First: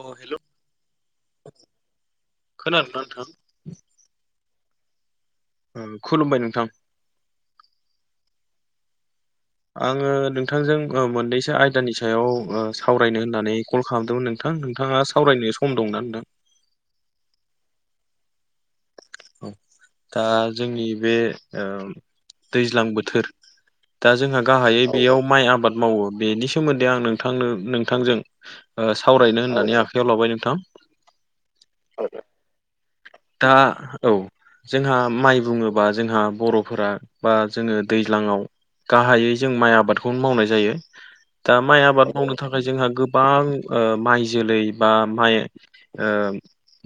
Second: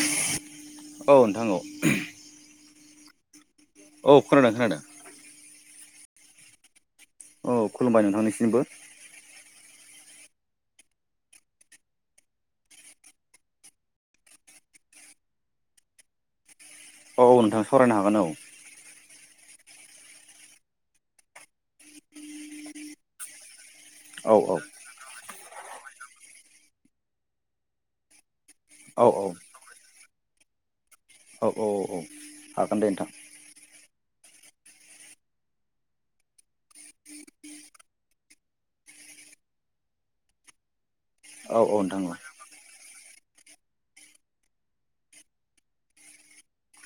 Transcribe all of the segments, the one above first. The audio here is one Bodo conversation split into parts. अ हेल' औ नोंथां औ खोनादोंना नोंथां? औ खोनादों खोनादों। ओ खुलुमबाय नोंथां। औ खुलुमबाय नोंथांनिसिमबो। आंङो नोंथांजों ओ मोननैसो आयदानि सायाव ओ सावरायनो होननानै कल खालामदोंमोन नों थां नोंथाङा सावरायनो सम दंना नोंथां? औ औ नोंथां सावरायनो हागोन औ। औ दा जोंनि बे ओ दैज्लां बोथोर दा औ जोंहा गाहायै बेयाव माइ आबाद मावो बेनि सोमोन्दै आं नोंथांनो नोंथांजों औ ओ सावरायनो होननानै आखायाव लाबाय नोंथां। औ औ औ औ हागोन दे नोंथां। दा औ जोंहा माइ बुंङोबा जोंहा बर'फोरा बा जोङो दैज्लाङाव गाहायै जों माइ आबादखौनो मावनाय जायो औ दा औ माइ नोंथां आबाद मावनो थाखाय जोंहा गोबां ओ माइ जोलै बा माइ ओ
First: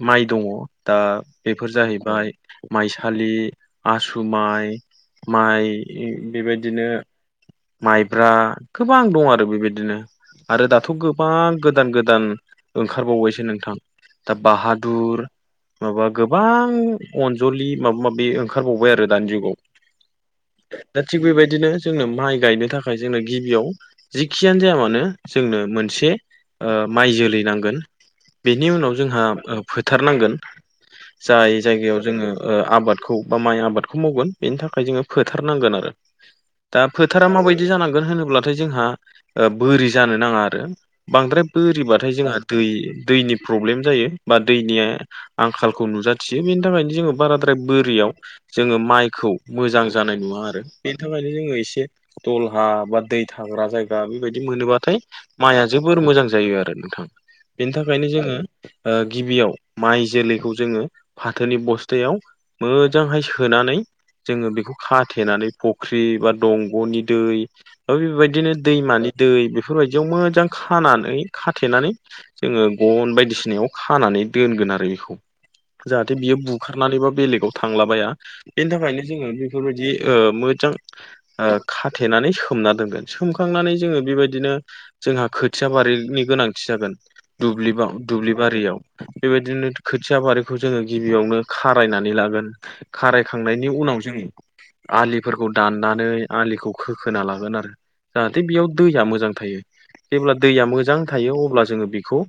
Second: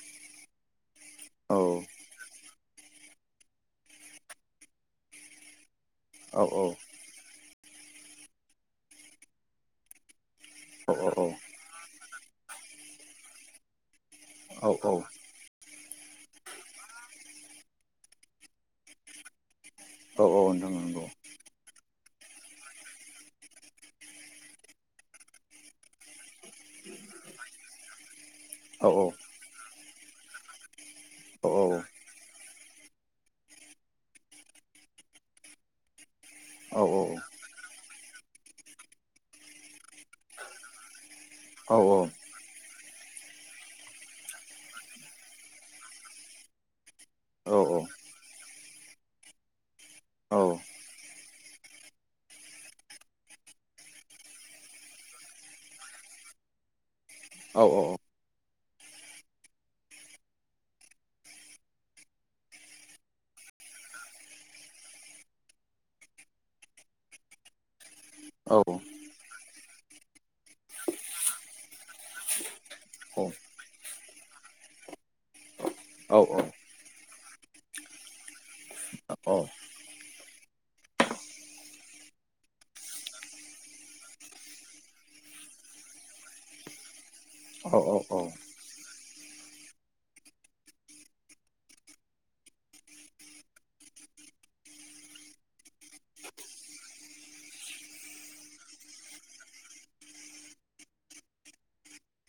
माइ दङ दा औ बेफोर जाहै माइ माइसालि आसु माइ माइ औ बेबायदिनो माइब्रा गोबां दं आरो बेबायदिनो। आरो दाथ' गोबां गोदान गोदान ओंखारबावबायसो नोंथां। दा औ औ बाहादुर माबा गोबां अनजलि माबा माबि ओंखारबावबाय आरो दानि जुगाव। औ औ नोंथां। दा नंगौ थिग बेबायदिनो जोंनो माइ गायनो थाखाय जोंनो गिबियाव जिखियानो जाया मानो जोंनो मोनसे ओ माइ जोलै नांगोन। बेनि औ उनाव जोंहा ओ फोथारनांगोन औ जाय जायगायाव जोङो ओ आबादखौ बा माइ आबादखौ मावगोन बेनि थाखाय जोङो फोथारनांगोन आरो। औ दा फोथारा माबायदि जानांगोन होनोब्लाथाय जोंहा ओ बोरि जानो नाङा आरो। बांद्राय औ औ बोरिबाथाय औ जोंहा दै दैनि प्रब्लेम जायो बा दैनिया आंखालखौ नुजाथियो बेनि थाखायनो जोङो औ बाराद्राय औ बोरियाव जोङो माइखौ मोजां जानाय उम औ नुवा आरो बेनि थाखायनो जोङो एसे दलहा बा दै थाग्रा जायगा बेबायदि मोनोबाथाय माइआ जोबोर मोजां जायो आरो नोंथां बेनि थाखायनो जोङो ओ गिबियाव माइ जोलैखौ जोङो फाथोनि बस्थायाव मोजांहाय सोनानै जोङो बेखौ खाथेनानै फुख्रि बा दंग'नि दै ओ बेबायदिनो औ दैमानि दै बेफोरबायदियाव मोजां खानानै खाथेनानै जोङो गन बायदिसिनायाव खानानै दोनगोन आरो बिखौ जाहाथे औ बियो बुखारनानैबा बेलेगाव थांलाबाया बेनि थाखायनो जोङो बेफोरबायदि ओ मोजां ओ खाथेनानै सोमना दोनगोन सोमखांनानै जोङो बेबायदिनो जोंहा खोथिया बारिनि गोनांथि जागोन। दुलिबाव दुब्लि बारियाव बेबायदिनो खोथिया बारि खौ जोङो गिबियावनो खारायनानै लागोन खारायखांनायनि उनाव जों आलिफोरखौ दाननानै आलिखौ खोखोना लागोन आरो। जाहाथे बेयाव दैया मोजां थायो जेब्ला दैया मोजां थायो अब्ला जोङो बेखौ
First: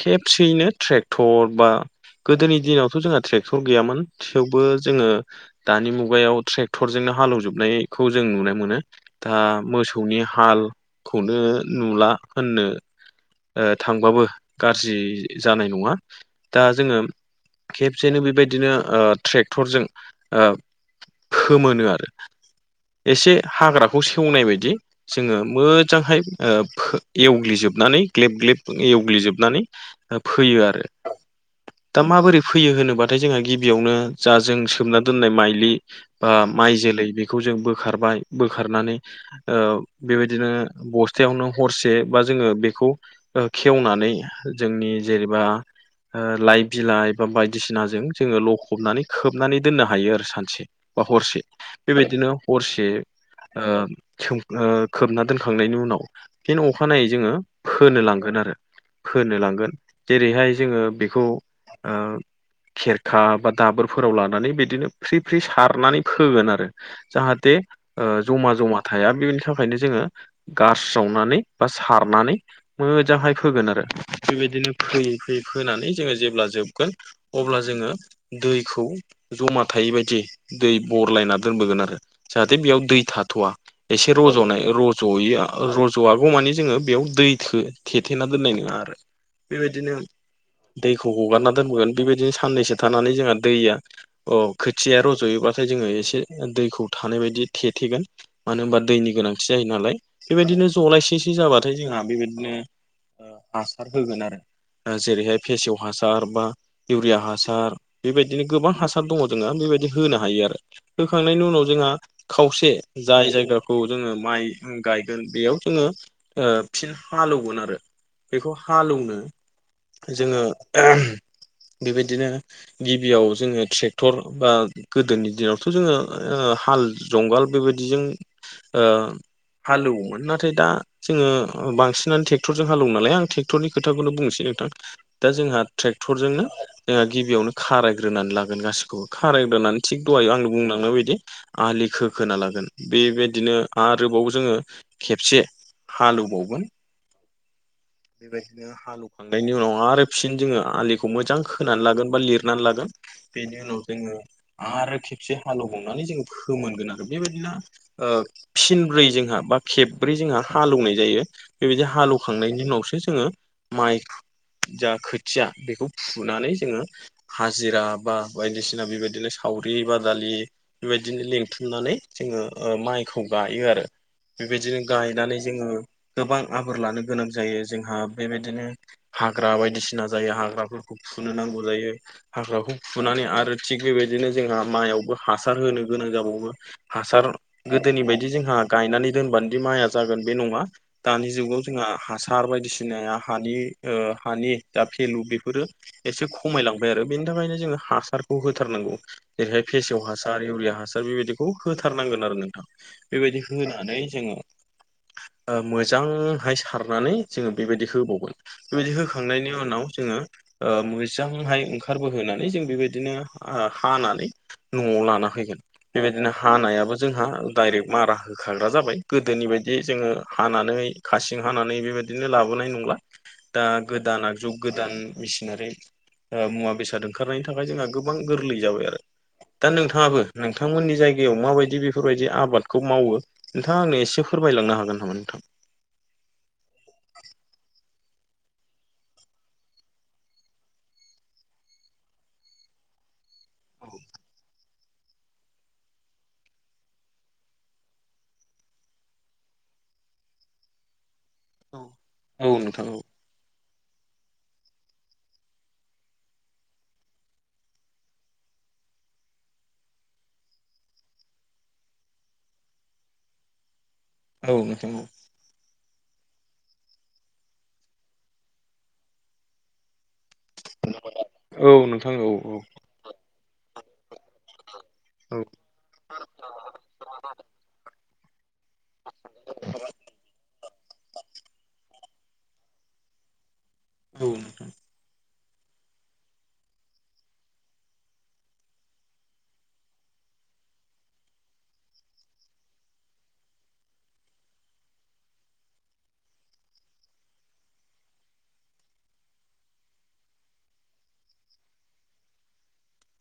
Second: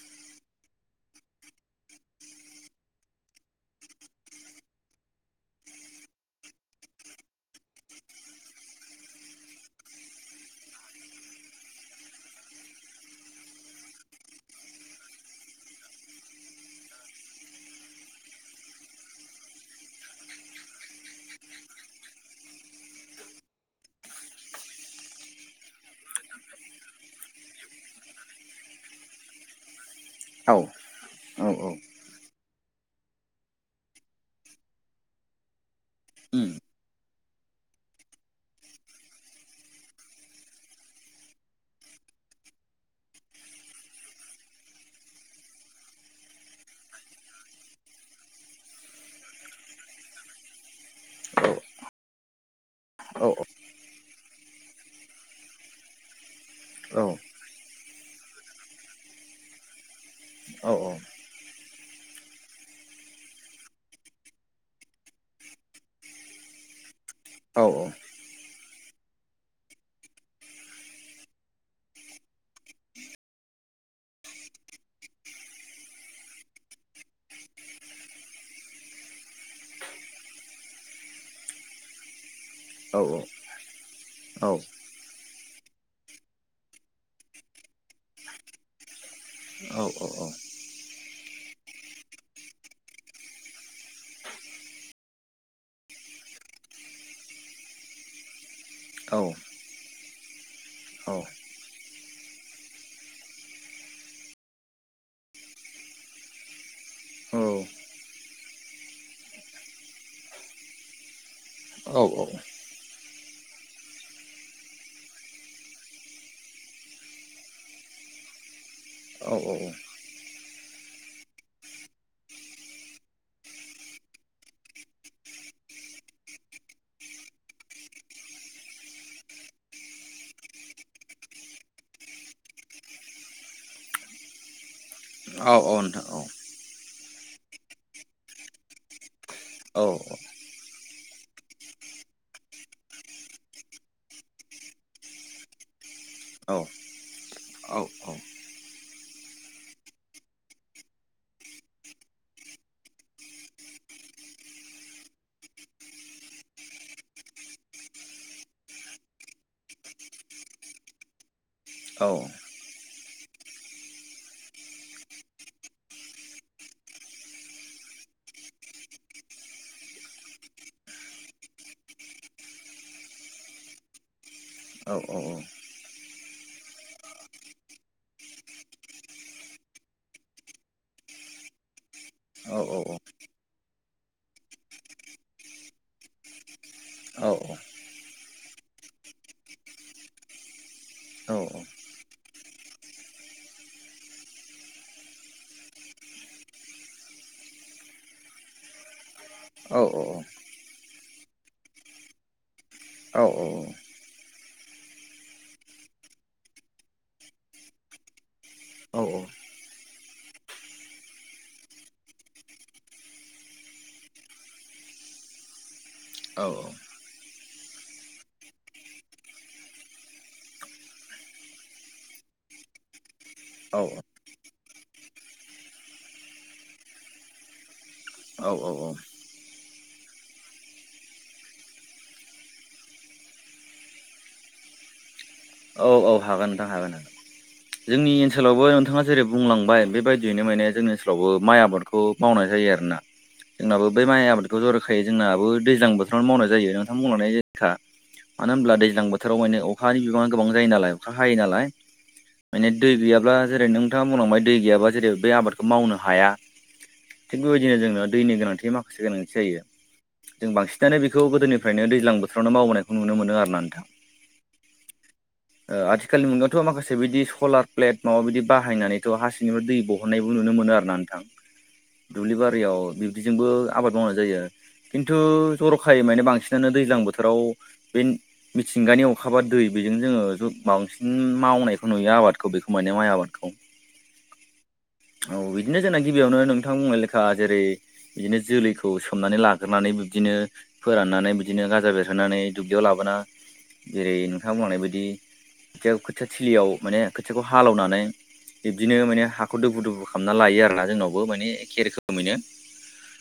खेबसेयैनो ट्रेक्टर बा गोदोनि दिनावथ' जोंहा ट्रेक्टर गैयामोन थेवबो जोङो दानि मुगायाव ट्रेक्टरजोंनो हालेवजोबनायखौ जों नुनो मोनो। दा मोसौनि हालखौनो नुला होननो ओ थांबाबो गाज्रि जानाय नङा दा जोङो खेबसेनो बेबायदिनो ओ ट्रेक्टरजों ओ फोमोनो आरो। एसे हाग्राखौ सेवनाय बायदि जोङो मोजांहाय ओ फो एवग्लिजोबनानै ग्लेब ग्लेब एवग्लिजोबनानै ओ फैयो आरो दा माबोरै फैयो होनोबाथाय जोंहा गिबियावनो जा जों सोमना दोननाय माइलि बा माइ जोलै बे बेखौ जों बोखारबाय बोखारनानै ओ बेबायदिनो बस्थायावनो हरसे बा जोङो बिखौ ओ खेवनानै जोंनि जेनेबा ओ लाइ बिलाइ बा बायदिसिनाजों जोङो लखबनानै खोबनानै दोननो हायो आरो सानसे बा हरसे बेबायदिनो हरसे ओ खे खोबना दोनखांनायनि उनाव फिन अखानायै जोङो फोनो लांगोन आरो फोनो लांगोन जेरैहाय जोङो बेखौ ओ खेरखा बा दाबोरफोराव लानानै बिदिनो फ्रि फ्रि सारनानै फोगोन आरो जाहाथे औ औ ओ जमा जमा थाया बेनि थाखायनो जोङो गारस्रावनानै बा सारनानै मोजांहाय फोगोन आरो बेबायदिनो फोयै फोयै फोनानै जोङो जेब्ला जोब गोन अब्ला जोङो दैखौ जमा थायै बायदि दै बरलायना दोनबोगोन आरो जाहाथे बेयाव दै औ थाथ'वा एसे रज'नाय र'ज ज'यो रज'वागौ मानि जोङो बेयाव दै थो थेथेना दोननाय नङा आरो बेबायदिनो औ दैखौ हगारना दोनबोगोन बेबायदिनो साननैसो थानानै जोंहा दैया अ खोथिया रज'योबाथाय जोङो एसे दैखौ थानाय बायदि थेथेगोन मानो होनबा दैनि गोनांथि जायो नालाय बेबायदिनो जलायसेसो जाबाथाय जोंहा बेबायदिनो ओ हासार होगोन आरो जेरैहाय फेसेव हासार बा इउरिया हासार बेबायदिनो गोबां हासार दङ जोंहा बेबायदि होनो हायो आरो होखांनायनि उनाव जोंहा औ औ खावसे जाय जायगाखौ जोङो माइ गायगोन बेयाव जोङो ओ फिन हालौगोन आरो बेखौ हालौनो औ नोंथां औ जोङो [unintelligible] बिबायदिनो गिबियाव जोङो ट्रेक्टर बा गोदोनि दिनावथ' जोङो ओ हाल जंगाल बेबायदिजों ओ हालौमोन नाथाय दा जोङो ओ बांसिनानो ट्रेक्टरजों हालौ नालाय आं ट्रेक्टरनि खोथाखौनो बुंनोसै नोंथां दा जोंहा ट्रेक्टरजोंनो जोंहा गिबियावनो खारायग्रोनानै लागोन गासिखौबो खारायग्रोनानै थिग दहायो आं बुंलांनाय बायदि आलि खो खोना लागोन बेबायदिनो आरोबाव जोङो खेबसे हालौबावगोन बेबायदिनो हालवखांनायनि उनाव आरो फिन जोङो आलिखौ मोजां खोनानै लागोन बा लिरनानै लागोन बेनि उनाव जोङो आरो खेबसे हालेवावनानै जोङो फोमोनगोन आरो बेबायदिनो ओ फिनब्रै जोंहा बा खेबब्रै जोंहा हालौनाय जायो बेबायदि हालौखांनायनि उनावसो जोङो माइ जा खोथिया बेखौ फुनानै जोङो हाजिरा बा बायदिसिना बेबायदिनो सावरि बादालि बिबायदिनो लिंथुमनानै जोङो माइखौ गायो आरो बेबायदिनो गायनानै जोङो गोबां आबोर लानो गोनां जायो जोंहा बेबायदिनो हाग्रा बायदिसिना जायो हाग्राफोरखौ फुनो नांगौ जायो हाग्राखौ फुनानै आरो थिग बेबायदिनो जोंहा माइआवबो हासार होनो गोनां जाबावो हासार गोदोनि बायदि जोंहा गायनानै दोनबानोदि माइया जागोन बे नङा दानि जुगाव जोंहा हासार बायदिसिनाया हानि ओ हानि जा भेलु बेफोरो एसे खमाय लांबाय आरो बेनि थाखायनो जोङो हासारखौ होथारनांगौ। जेरैहाय फेसेव हासार इउरिया हासार बेबायदिखौ होथारनांगोन आरो नोंथां। बेबायदि होनानै जोङो ओ मोजांहाय सारनानै जोङो बेबायदि होबावगोन बेबायदि होखांनायनि उनाव जोङो। ओ मोजांहाय ओंखारबोहोनानै जों बेबायदिनो हानानै न'आव लाना फैगोन बेबायदिनो हानायाबो जोंहा डाइरेक्ट मारा होखाग्रा जाबाय गोदोनि बायदि जोङो हानानै खासिं हानानै बेबायद दिनो लाबोनाय नंला दा गोदान आगजु गोदान मेचिनारि ओ मुवा बेसाद ओंखारनायनि थाखाय जोंहा गोबां औ गोरलै हागोन जाबाय आरो। दा नोंथाङाबो नोंथांमोननि जायगायाव माबायदि बेफोरबायदि आबादखौ मावो। नोंथाङा आंनो एसे फोरमायलांनो हागोन नामा नोंथां? औ औ हागोन नोंथां हागोन। जोंनि ओनसोलावबो नोंथाङा जेरै बुंलांबाय बेबायदियैनो माने जोंनि ओनसोलावबो माइ आबादखौ मावनाय जायो आरोना। [inaudible] जोंनाबो बै माइ आबादखौ ज'रखायै जोंनाबो दैज्लां बोथोरावनो मावनाय जायो नोंथां बुंलांनाय जखा। मानो होनोमब्ला दैजां बोथोराव माने अखानि बिबां गोबां जायो नालाय अखा हायो नालाय औ औ माने नोंथां दै औ गैयाबा जेरै नों नोंथां उनावहाय दै गैयाबा जेरै बे आबादखौ मावनो हाया। थिग बेबायदिनो जोंनो दैनि गोनांथि माखासे गोनांथि जायो। जों बांसिनानो बेखौ गोदोनिफ्रायनो दैजां बोथोरावनो मावबोनायखौ नुनो मोनो आरोना नोंथां। औ नोंथां औ ओ आथिखालनि मुगायावथ' माखासे बिदि सलार प्लेट माबा बियदि बाहायनानैथ' हा सिंनिबो दै बहन हननायखौ नुनो मोनो आरोना नोंथां औ नोंथां औ दुब्लि बारियाव बि जोंबो आबाद मावनाय जायो खिन्थु औ जर'खायै माने बांसिनानो दैज्लां बोथोराव। बे मिथिंगानि अखााबा दै बेजों जोङो ज बांसिन मावनायखौ नुयो आबादखौ बेखौ माने माइ आबादखौ। औ नोंथां औ बिदिनो जोंना गिबियावनो नोंथां बुंनाय लेखा जेरै बिदिनो जोलैखौ सोमनानै लाग्रोनानै बिब्दिनो फोराननानै बिदिनो गाजा बेरहोनानै दुब्लियाव लाबोना जेरै नोंथांमोननाय बिदि खोथिया खोथिया थिलियाव माने खोथियाखौ हालेनानै बिब्दिनो माने हाख हाखौ दुफु दुफु खालामना लायो आरोना जोंनावबो माने एखे रोखोमैनो।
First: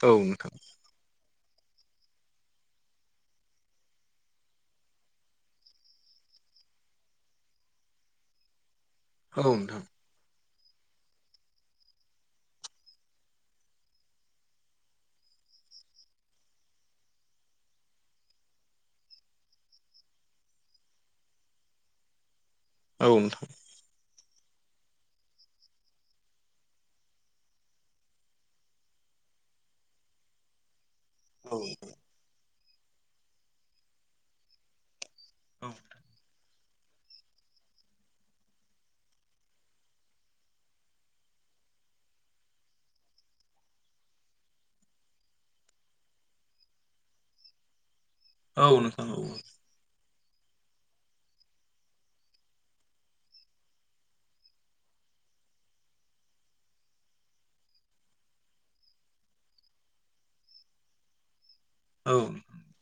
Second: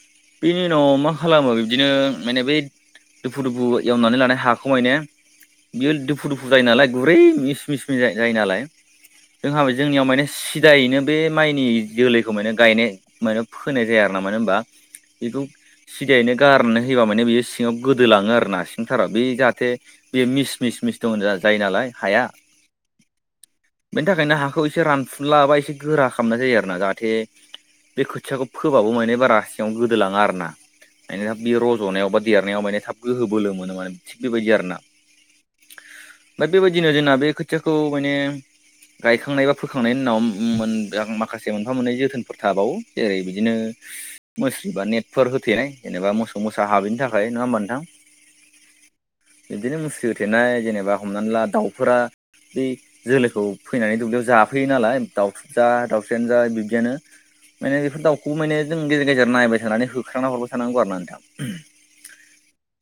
औ नोंथां। जोंनाव मा खालामो बिबदिनो माने बै दुफु दुफु एवनानै लानाय हाखौ माने बियो दुफु दुफु जायो नालाय गुरै मिस मिसमन जायो नालाय। औ जोंहाबो नोंथां जोंनियाव माने सिदायैनो बे माइनि जोलैखौ माने गायनाय मेनो फोनाय जाया आरोना मानो होनबा बेखौ सिदायैनो गारनानै होयोबा माने बेयो सिङाव गोदोलाङो आरोना सिंथारा बे जाहाथे बे मिस मिस मिस दं जायो नालाय हाया। औ नोंथां। बेनि थाखायनो हाखौ एसे रानफुनला एबा एसे गोरा खालामनाय जायो आरोना जाहाथे बे खोथियाखौ फोबाबो माने बारा सिङाव गोदोलाङा आरोना। माने बे औ रज'नायाव बा देरनायाव माने थाब गोहो बोलो मोनो माने थिग बेबायदि आरोना। औ दा बेबायदिनो जोंना बे खोथियाखौ माने गायखांनाय बा फोखांनायनि उनाव। मोन माखासे मोनफा मोननै जोथोनफोर थाबावो जेरै बिदिनो मुस्रि बा नेटफोर होथेनाय जेनेबा मोसौ मोसा हाबैनि थाखाय नङा होमबा नोंथां। औ नोंथां औ बिदिनो मुस्रि होथेनाय जेनेबा हमनानै ला दाउफोरा। बे जोलैखौ फैनानै दुब्लियाव जाफैयो नालाय दाउथुब जा दाउस्रानो जा बिब्दियानो माने बेफोर दाउखौबो माने जों गेजेर गेजेर नायबाय थानानै होखांना हरबाय थानांगौ आरो ना नोंथां औ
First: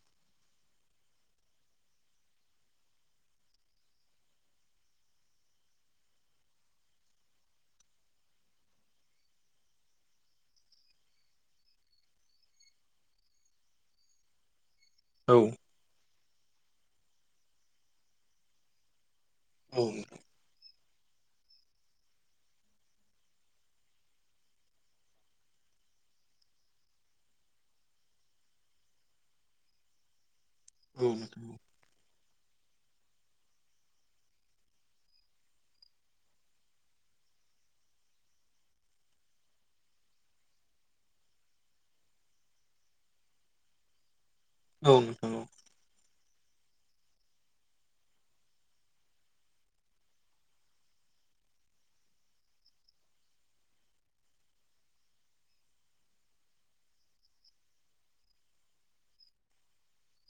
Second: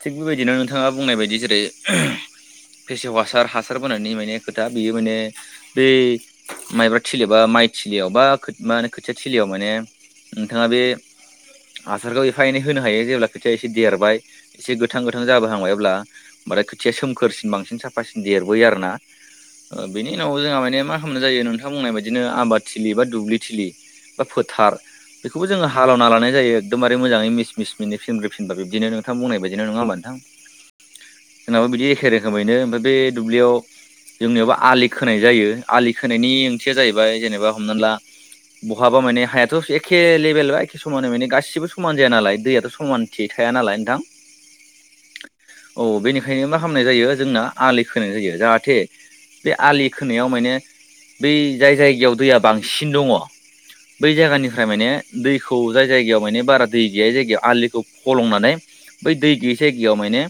थिग बेबायदिनो नोंथाङा बुंनाय बायदि जेरै फेसेव हासार हासार बोननि माने खोथा बेयो माने बे माइबा थिलियाव बा माइ थिलियाव बा मा होनो खोथिया थिलियाव माने नोंथाङा बे हासारखौ एफा एनै होनो हायो जेब्ला खोथिया एसे देरबाय एसे गोथां गोथां औ जाबोहांबायब्ला ओमफ्राय खोथिया सोमखोरसिन बांसिन साफासिन देरबोयो आरोना। ओ बिनि उनाव जोंहा माने मा खालामनाय जायो नोंथां बुंनाय बाददिनो आबाद थिलि बा दुब्लिथिलि बा फोथार बेखौबो हालेवना लानाय जायो एकदबारे मोजाङै मिस मिस मिनि फिनब्रै फिनबा बिदिनो नोंथां बुंनायायदि नङा होमबा नोंथां? औ बिदि हेरो। रोखोमैनो ओमफ्राय बे दुब्लियाव जोंनियावाबबो आलि खोनाय जायो आलि खोनायनि ओंथिया जाहैबाय जेनेबा हमनानै ला बहाबा माने हायाथ' एखे लेभेलबा एखे समानै माने गासिबो समान जाया नालाय, दैयाथ' समान थिकाया नालाय नोंथां। औ नंगौ। औ बेनिखायनो मा खालामनाय जायो जोंना आलि खोनाय जायो जाहाथे बे आलि खोनायाव माने बै जाय जायगायाव दैया बांसिन दङ बै जायगानिफ्राय माने दैखौ जाय जायगायाव माने बारा दै गैया जायगायाव आलिखौ फलंनानै बै दै गैयै जायगायाव माने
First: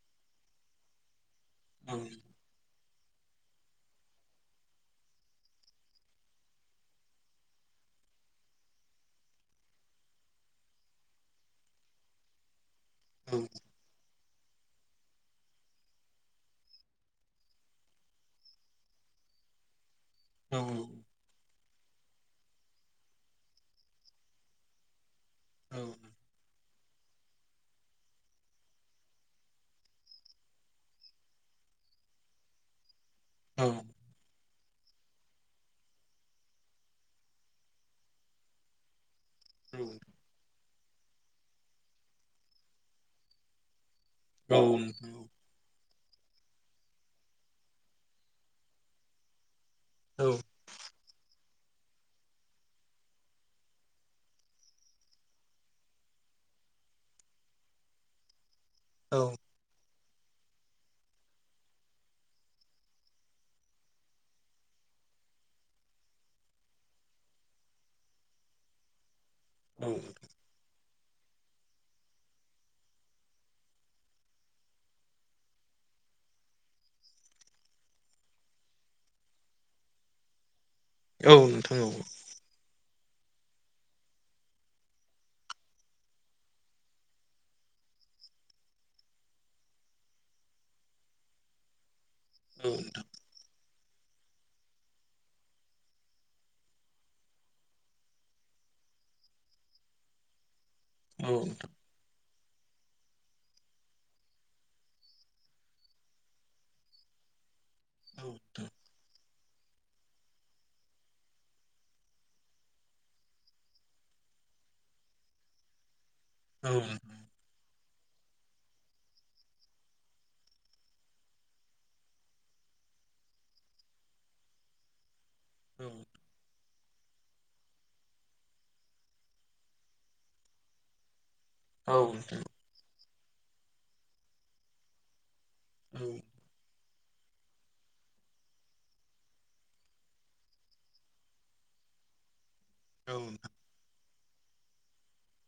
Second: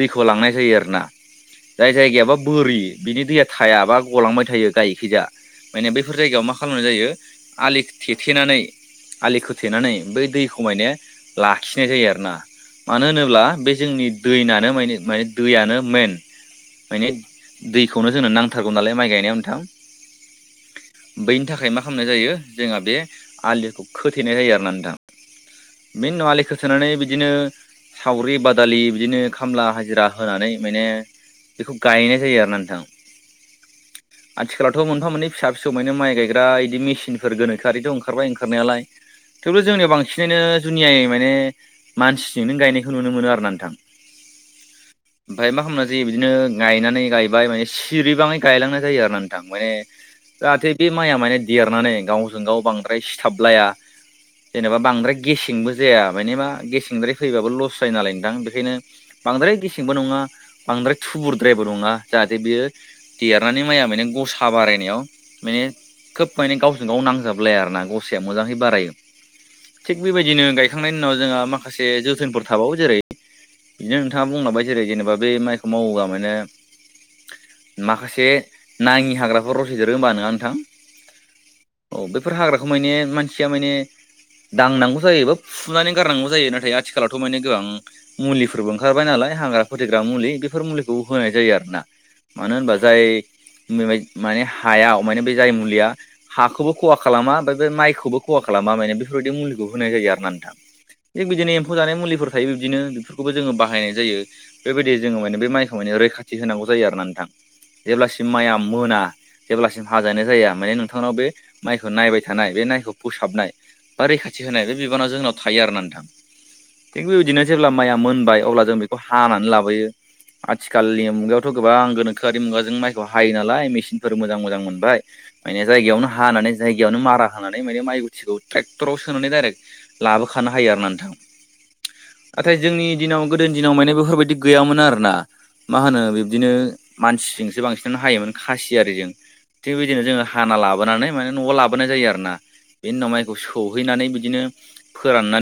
दैखौ लांनाय जायो आरोना। जाय औ जायगायाबा बोरि बिनि दैया थायाबा गलांबाय थायो गायिखैजा माने बैफोर जायगायाव मा खालामनाय जायो आलि थेथेनानै आलि खोथेनानै बै दैखौ मायने लाखिनाय जायो आरोना, मानो होनोब्ला औ बे जोंनि दैनानो माने माने दैयानो मेइन। माने दैखौनो जोंनो नांथारगौ नालाय माइ गायनायाव नोंथां। औ बैनि थाखाय मा खालामनाय जायो जोंहा बे आलिखौ खोथेनाय जायो आरोना नोंथां। बेनि उनाव आलि खो थेनानै बिदिनो सावरि बादालि, बिदिनो खामला हाजिरा होनानै माने बेखौ गायनाय जायो आरो ना नोंथां। औ। आथिखालावथ' मोनफा मोननै फिसा फिसौ मानानि माइ गायग्रा इदि मेसिनफोर गोनोखोआरिथ' ओंखारबाय ओंखारनायालाय। थेवबो जोंनियाव बांसिनैानो जुनियायै माने मानसिजोंनो गायनायखौ नुनो मोनो आरोना नोंथां। औ ओमफ्राय मा खालामनाय जायो, बिदिनो गायनानै गायबाय माने सिरिबाङै गायलांनाय जायो आरो ना नोंथां। माने जाहाथे बे माइया माने देरनानै गावजों गाव बांद्राय सिथाबलाया। जेनेबा बांद्राय गेसेंबो जाया मानि मा गेसेंद्राय फैबाबो लस जायो नालाय नोंथां, बेखायनो बांद्राय गेसेंबो नङा, बांद्राय थुबुरद्रायबो नङा जाहाथे बेयो देरनानै माइया माने गसा बारायो। माने खोब माने गावजों गाव नांजाबलाया आरोना गसाया मोजाङै बारायो। थिग बेबायदिनो गायखांनायनि उनाव जोंहा माखासे जोथोनफोर थाबावो जेरै बिदिनो नोंथाङा बुंलांबाय जेरै जेनेबा बे माइखौ मावोबा माने माखासे नाङि हाग्राफोर रज'देरो होमबा नङा नोंथां? औ नोंथां औ। बेफोर हाग्राखौ माने मानसिया माने दांनांगौ जायो बा फुनानै गारनांगौ जायो नाथाय आथिखालावथ' माने गोबां मुलिफोरबो ओंखारबाय नालाय हाग्रा फोथैग्रा मुलि बेफोर मुलिखौ होनाय जायो आरोना। मानो औ होनबा जाय बे माने हाया माने बे जाय मुलिया हाखौबो खहा खालामा ओमफ्राय बे माइखौबो खहा खालामा माने बेफोरबायदि मुलिखौ होनाय जायो आरोना नोंथां। थिग औ बिदिनो एम्फौ जानाय मुलिफोर थायो बिदिनो बेफोरखौबो जोङो बाहायनाय जायो। बेबायदि जोङो माने बे माइखौ माने रैखाथि होनांगौ जायो आरोना नोंथां जेब्लासिम माइआ मोना जेब्लासिम हाजानो जाया माने नोंथांनाव बे माइखौ नायबाय थानाय बे माइखौ फोसाबनाय बा रैखाथि होनाय बे बिबाना जोंनाव थायो आरोना नोंथां। थिग बेबायदिनो जेब्ला माइया मोनबाय अब्ला जों बेखौ हानानै लाबोयो। आथिखालनि मुगायावथ' गोबां गोनोखोआि मुगाजों माइखौ हायो नालाय मेसिन फोर मोजां मोजां मोनबाय माने जायगायावनो हानानै जायगायावनो मारा होनानै माने माइ गुथिखौ ट्रेक्टराव सोनानै डायरेक्ट लाबोखानो हायो आरोना नोंथां औ नाथाय जोंनि दिनाव गोदोनि दिनाव माने बेफोरबायदि गैयामोन आरोना मा होनो बिब्दिनो मानसिजोंसो बांसिनानो हायोमोन खासि थियारिजों थिग बिदिनो जोङो हाना लाबोनानै माने न'आव लाबोनाय जायो आरो ना बेनि उनाव माइखौ सौहैनानै बिदिनो फोराननानै